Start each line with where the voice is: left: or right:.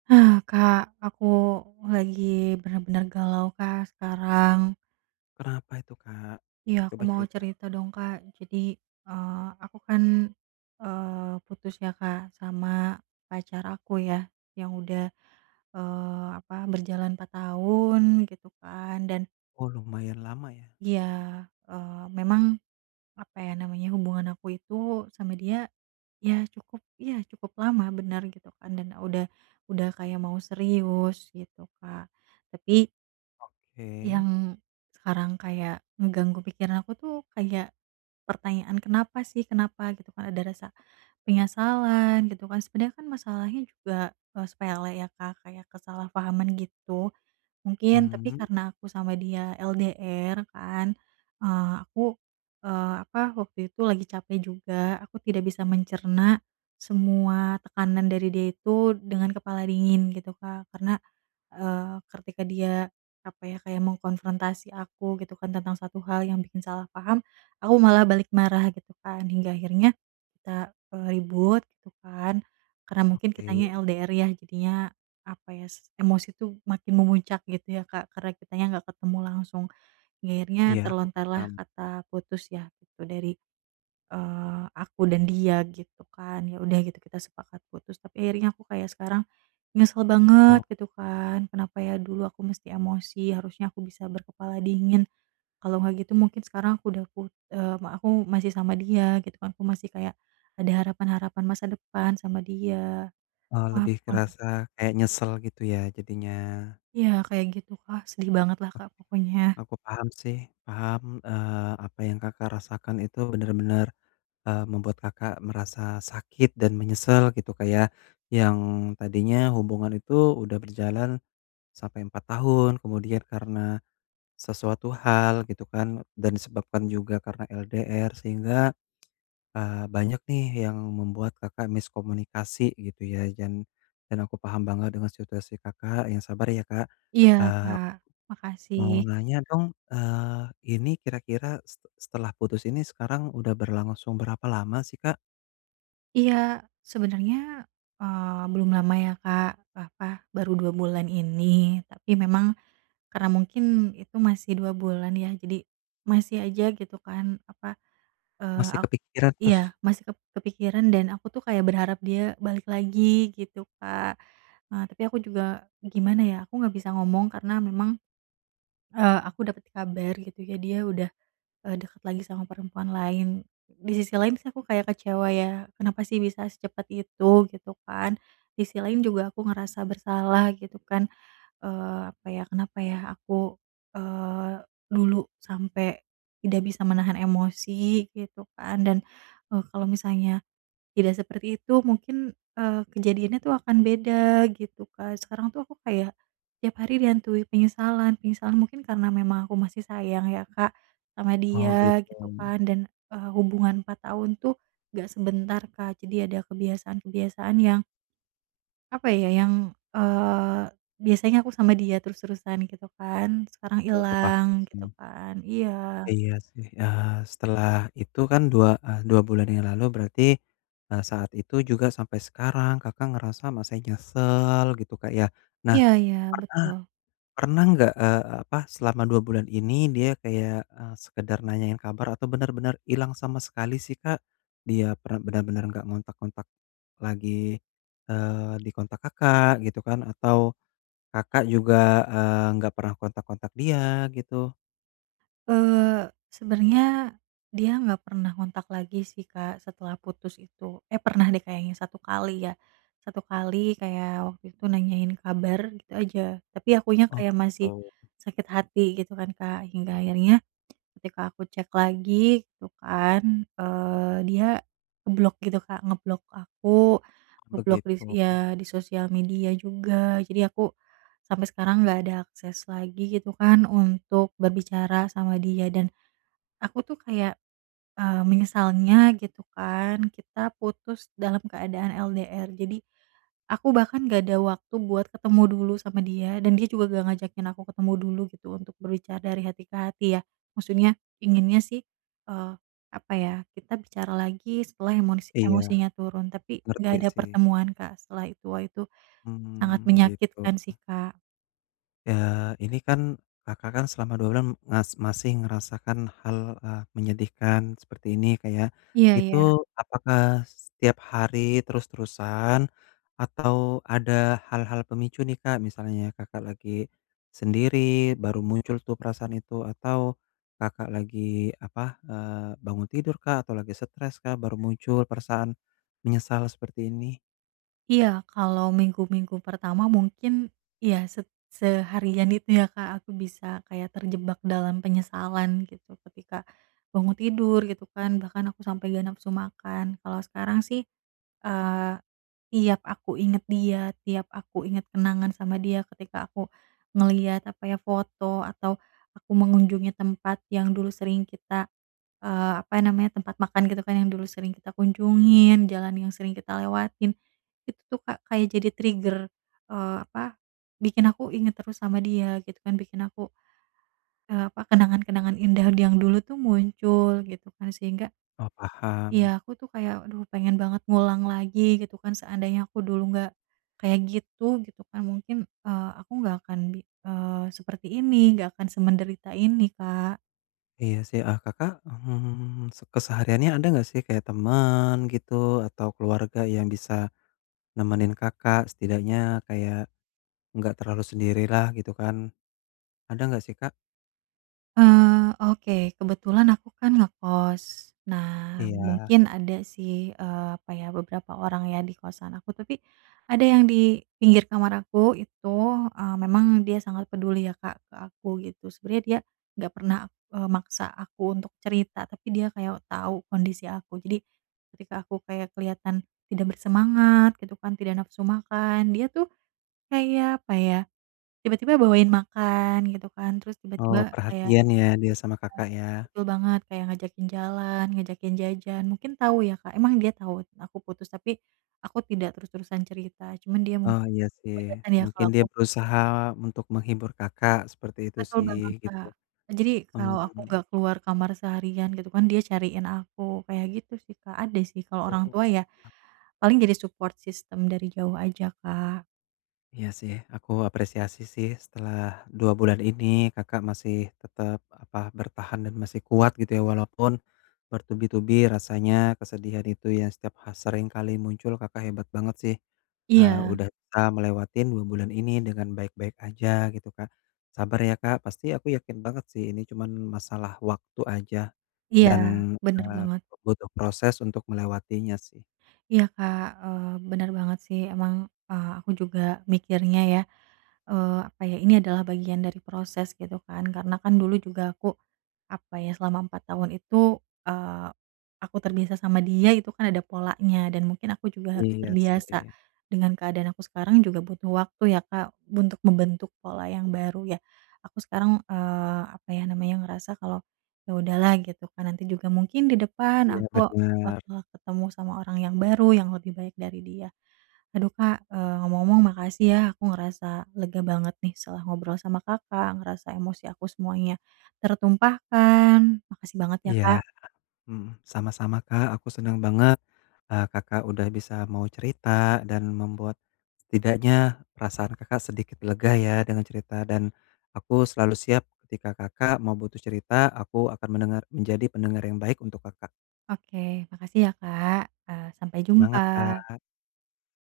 right: Hah Kak, aku lagi bener-bener galau Kak sekarang.
left: Kenapa itu Kak?
right: Iya aku
left: Coba
right: mau
left: cerita.
right: cerita dong Kak. Jadi, eee, aku kan, eee, putus ya Kak sama pacar aku ya yang udah, eee, apa berjalan 4 tahun gitu kan, dan
left: Oh lumayan lama ya?
right: Iya, eee, memang apa ya namanya hubungan aku itu sama dia ya cukup ya cukup lama bener gitu kan dan udah udah kayak mau serius gitu Kak tapi
left: Oke.
right: yang sekarang kayak ngeganggu pikiran aku tuh kayak pertanyaan, "Kenapa sih, kenapa?" Gitu kan, ada rasa penyesalan gitu kan sebenernya kan masalahnya juga, eee, sepele ya Kak, kayak kesalahpahaman gitu, mungkin tapi
left: Mhm.
right: karena aku sama dia LDR kan, eee, aku, eee, apa waktu itu lagi capek juga, aku tidak bisa mencerna semua tekanan dari dia itu dengan kepala dingin gitu Kak, karena, eee, ketika dia apa ya kayak mengkonfrontasi aku gitu kan, tentang 1 hal yang bikin salah paham, aku malah balik marah gitu kan, hingga akhirnya kita, eee, ribut gitu kan, karena mungkin kitanya
left: Oke.
right: LDR ya jadinya apa ya, s emosi tuh makin memuncak gitu ya Kak, karena kitanya gak ketemu langsung, hingga akhirnya
left: Iya, aku
right: terlontarlah
left: paham.
right: kata putus ya gitu dari, eee, aku dan dia gitu kan, ya udah gitu kita sepakat putus, tapi akhirnya aku kayak sekarang nyesel banget
left: Oh.
right: gitu kan, kenapa ya dulu aku mesti emosi harusnya aku bisa berkepala dingin. Kalau nggak gitu mungkin sekarang aku udah put eee, ma aku masih sama dia gitu kan, aku masih kayak ada harapan-harapan masa depan sama dia.
left: Oh
right: Wah
left: lebih
right: [unintelligible]
left: kerasa kayak nyesel gitu ya jadinya.
right: Iya kayak gitu Kak, sedih banget lah Kak pokoknya.
left: Aku paham sih paham, eee, apa yang Kakak rasakan itu bener-bener, eee, membuat Kakak merasa sakit dan menyesal gitu Kak ya, yang tadinya hubungan itu udah berjalan sampai 4 tahun. Kemudian, karena sesuatu hal gitu kan dan disebabkan juga karena LDR sehingga, eee, banyak nih yang membuat Kakak miskomunikasi gitu ya dan dan aku paham banget dengan situasi Kakak, yang sabar ya Kak,
right: Iya
left: eee,
right: Kak,
left: mau
right: makasih.
left: nanya dong, eee, ini kira-kira se setelah putus ini sekarang udah berlangsung berapa lama sih Kak?
right: Iya sebenernya, eee, belum lama ya Kak, apa baru 2 bulan ini, tapi memang karena mungkin itu masih 2 bulan ya jadi masih aja gitu kan apa, eee,
left: Masih
right: ak
left: kepikiran
right: iya
left: terus?
right: masih kep kepikiran dan aku tuh kayak berharap dia balik lagi gitu Kak, eee, tapi aku juga gimana ya aku gak bisa ngomong karena memang, eee, aku dapat kabar gitu ya dia udah, eee, dekat lagi sama perempuan lain. Di sisi lain sih aku kayak kecewa ya kenapa sih bisa secepat itu gitu kan. Di sisi lain juga aku ngerasa bersalah gitu kan, eee, apa ya kenapa ya aku, eee, dulu sampai tidak bisa menahan emosi gitu kan dan, eee, kalau misalnya tidak seperti itu mungkin, eee, kejadiannya tuh akan beda gitu Kak, sekarang tuh aku kayak tiap hari dihantui penyesalan penyesalan mungkin karena memang aku masih sayang ya Kak sama
left: Oh
right: dia gitu
left: gitu.
right: kan, dan, eee, hubungan 4 tahun tuh gak sebentar Kak, jadi ada kebiasaan-kebiasaan yang apa ya? Yang, eee, biasanya aku sama dia terus-terusan gitu kan, sekarang
left: Iya, aku paham
right: hilang gitu
left: sih.
right: kan, iya.
left: Iya sih, eee, setelah itu kan 2, eee, 2 bulan yang lalu berarti, eee, saat itu juga sampai sekarang Kakak ngerasa masih nyesel gitu Kak ya. Nah,
right: Iya iya
left: pernah
right: betul.
left: pernah nggak, eee, apa selama 2 bulan ini dia kayak, eee, sekedar nanyain kabar atau bener-bener ilang sama sekali sih Kak? Dia per bener-bener nggak ngontak-ngontak lagi, eee, dikontak Kakak gitu kan atau Kakak juga, eee, nggak pernah kontak-kontak dia, gitu?
right: Eee, sebenernya, dia nggak pernah ngontak lagi sih Kak setelah putus itu. Eh, pernah deh kayaknya 1 kali ya, 1 kali kayak waktu itu nanyain kabar gitu aja, tapi akunya
left: Oh
right: kayak masih
left: gitu.
right: sakit hati gitu kan Kak, hingga akhirnya, ketika aku cek lagi gitu kan, eee dia ngeblok gitu Kak, ngeblok aku, ngeblok dis
left: Begitu.
right: iya di sosial media juga, jadi aku sampai sekarang nggak ada akses lagi gitu kan untuk berbicara sama dia, dan aku tuh kayak, eee, menyesalnya gitu kan kita putus dalam keadaan LDR jadi, aku bahkan gak ada waktu buat ketemu dulu sama dia dan dia juga gak ngajakin aku ketemu dulu gitu untuk berbicara dari hati ke hati ya, maksudnya, inginnya sih, eee, apa ya kita bicara lagi setelah emosi
left: Iya,
right: emosinya turun, tapi nggak
left: ngerti
right: ada
left: sih.
right: pertemuan Kak setelah itu. Wah, itu sangat
left: Hmm, gitu.
right: menyakitkan sih Kak.
left: Ya, ini kan Kakak kan selama 2 bulan mas masih ngerasakan hal, eee, menyedihkan seperti ini Kak ya,
right: Iya
left: itu
right: iya.
left: apakah setiap hari terus-terusan atau ada hal-hal pemicu nih Kak? Misalnya, Kakak lagi sendiri baru muncul tuh perasaan itu, atau Kakak lagi apa, eee, bangun tidur kah atau lagi stres kah baru muncul perasaan menyesal seperti ini?
right: Iya kalau minggu-minggu pertama mungkin ya se seharian itu ya Kak, aku bisa kayak terjebak dalam penyesalan gitu. Ketika bangun tidur gitu kan, bahkan aku sampai gak nafsu makan, kalau sekarang sih, eee, tiap aku ingat dia, tiap aku ingat kenangan sama dia, ketika aku ngeliat apa ya, foto atau aku mengunjungi tempat yang dulu sering kita, eee, apa ya namanya, tempat makan gitu kan yang dulu sering kita kunjungin, jalan yang sering kita lewatin, itu tuh Kak kayak jadi trigger, eee, apa, bikin aku inget terus sama dia gitu kan bikin aku, eee, apa kenangan-kenangan indah yang dulu tuh muncul gitu kan sehingga
left: Oh, paham.
right: iya aku tuh kayak aduh pengen banget ngulang lagi gitu kan seandainya aku dulu gak kayak gitu, gitu kan mungkin, eee, aku nggak akan bi eee, seperti ini, nggak akan semenderita ini Kak.
left: Iya sih, eee, Kakak, mmm, se kesehariannya ada gak sih kayak temen gitu atau keluarga yang bisa nemenin Kakak setidaknya, kayak gak terlalu sendirilah gitu kan. Ada nggak sih Kak?
right: Eee, oke kebetulan aku kan ngekos, nah
left: Iya.
right: mungkin ada sih, eee, apa ya beberapa orang ya di kosan aku, tapi ada yang di pinggir kamar aku itu, eee, memang dia sangat peduli ya Kak ke aku gitu, sebenernya dia nggak pernah, eee, maksa aku untuk cerita, tapi dia kayak tau kondisi aku, jadi ketika aku kayak kelihatan tidak bersemangat gitu kan, tidak nafsu makan, dia tuh kayak apa ya, tiba-tiba bawain makan gitu kan, terus
left: Oh,
right: tiba-tiba kayak
left: perhatian ya dia sama
right: iya,
left: Kakak ya?
right: betul banget. Kayak ngajakin jalan, ngajakin jajan mungkin tau ya Kak, emang dia tau aku putus, tapi aku tidak terus-terusan cerita, cuman dia
left: Oh,
right: mungkin
left: iya sih.
right: kelihatan ya kalo
left: Mungkin dia
right: aku
left: berusaha untuk menghibur Kakak, seperti itu
right: Betul
left: sih,
right: banget
left: gitu.
right: Kak, jadi kalo aku
left: Hmm.
right: gak keluar kamar seharian gitu kan, dia cariin aku kayak gitu sih Kak, ada sih kalo
left: Oh,
right: orang tua ya,
left: ah.
right: paling jadi support system dari jauh aja Kak.
left: Iya sih. Aku apresiasi sih setelah 2 bulan ini Kakak masih tetep apa bertahan dan masih kuat gitu ya, walaupun bertubi-tubi rasanya kesedihan itu ya, setiap ha seringkali muncul Kakak hebat banget sih, eee,
right: Iya.
left: udah bisa melewatin 2 bulan ini dengan baik-baik aja gitu Kak. Sabar ya Kak, pasti aku yakin banget sih ini cuman masalah waktu aja
right: Iya
left: dan,
right: bener
left: eee,
right: banget.
left: butuh proses untuk melewatinya sih.
right: Iya Kak, eee, bener banget sih emang, eee, aku juga mikirnya ya, eee, apa ya ini adalah bagian dari proses gitu kan karena kan dulu juga aku apa ya, selama 4 tahun itu, eee, aku terbiasa sama dia itu kan ada polanya dan mungkin aku juga harus
left: Iya
right: terbiasa
left: sih.
right: dengan keadaan aku sekarang juga butuh waktu ya Kak, untuk membentuk pola yang baru ya, aku sekarang, eee, apa ya namanya ngerasa kalau ya udahlah gitu kan nanti juga mungkin di depan
left: Iya
right: aku
left: bener
right: waktu ketemu sama orang yang baru yang lebih baik dari dia. Aduh Kak, eee, ngomong-ngomong makasih ya aku ngerasa lega banget nih setelah ngobrol sama Kakak, ngerasa emosi aku semuanya tertumpahkan. Makasih banget ya
left: Iya,
right: Kak.
left: mmm, sama-sama Kak aku seneng banget, eee, Kakak udah bisa mau cerita dan membuat setidaknya perasaan Kakak sedikit lega ya dengan cerita, dan aku selalu siap ketika Kakak mau butuh cerita aku akan mendengar, menjadi pendengar yang baik untuk Kakak.
right: Oke makasih ya Kak, eee, sampai
left: Semangat
right: jumpa.
left: Kak.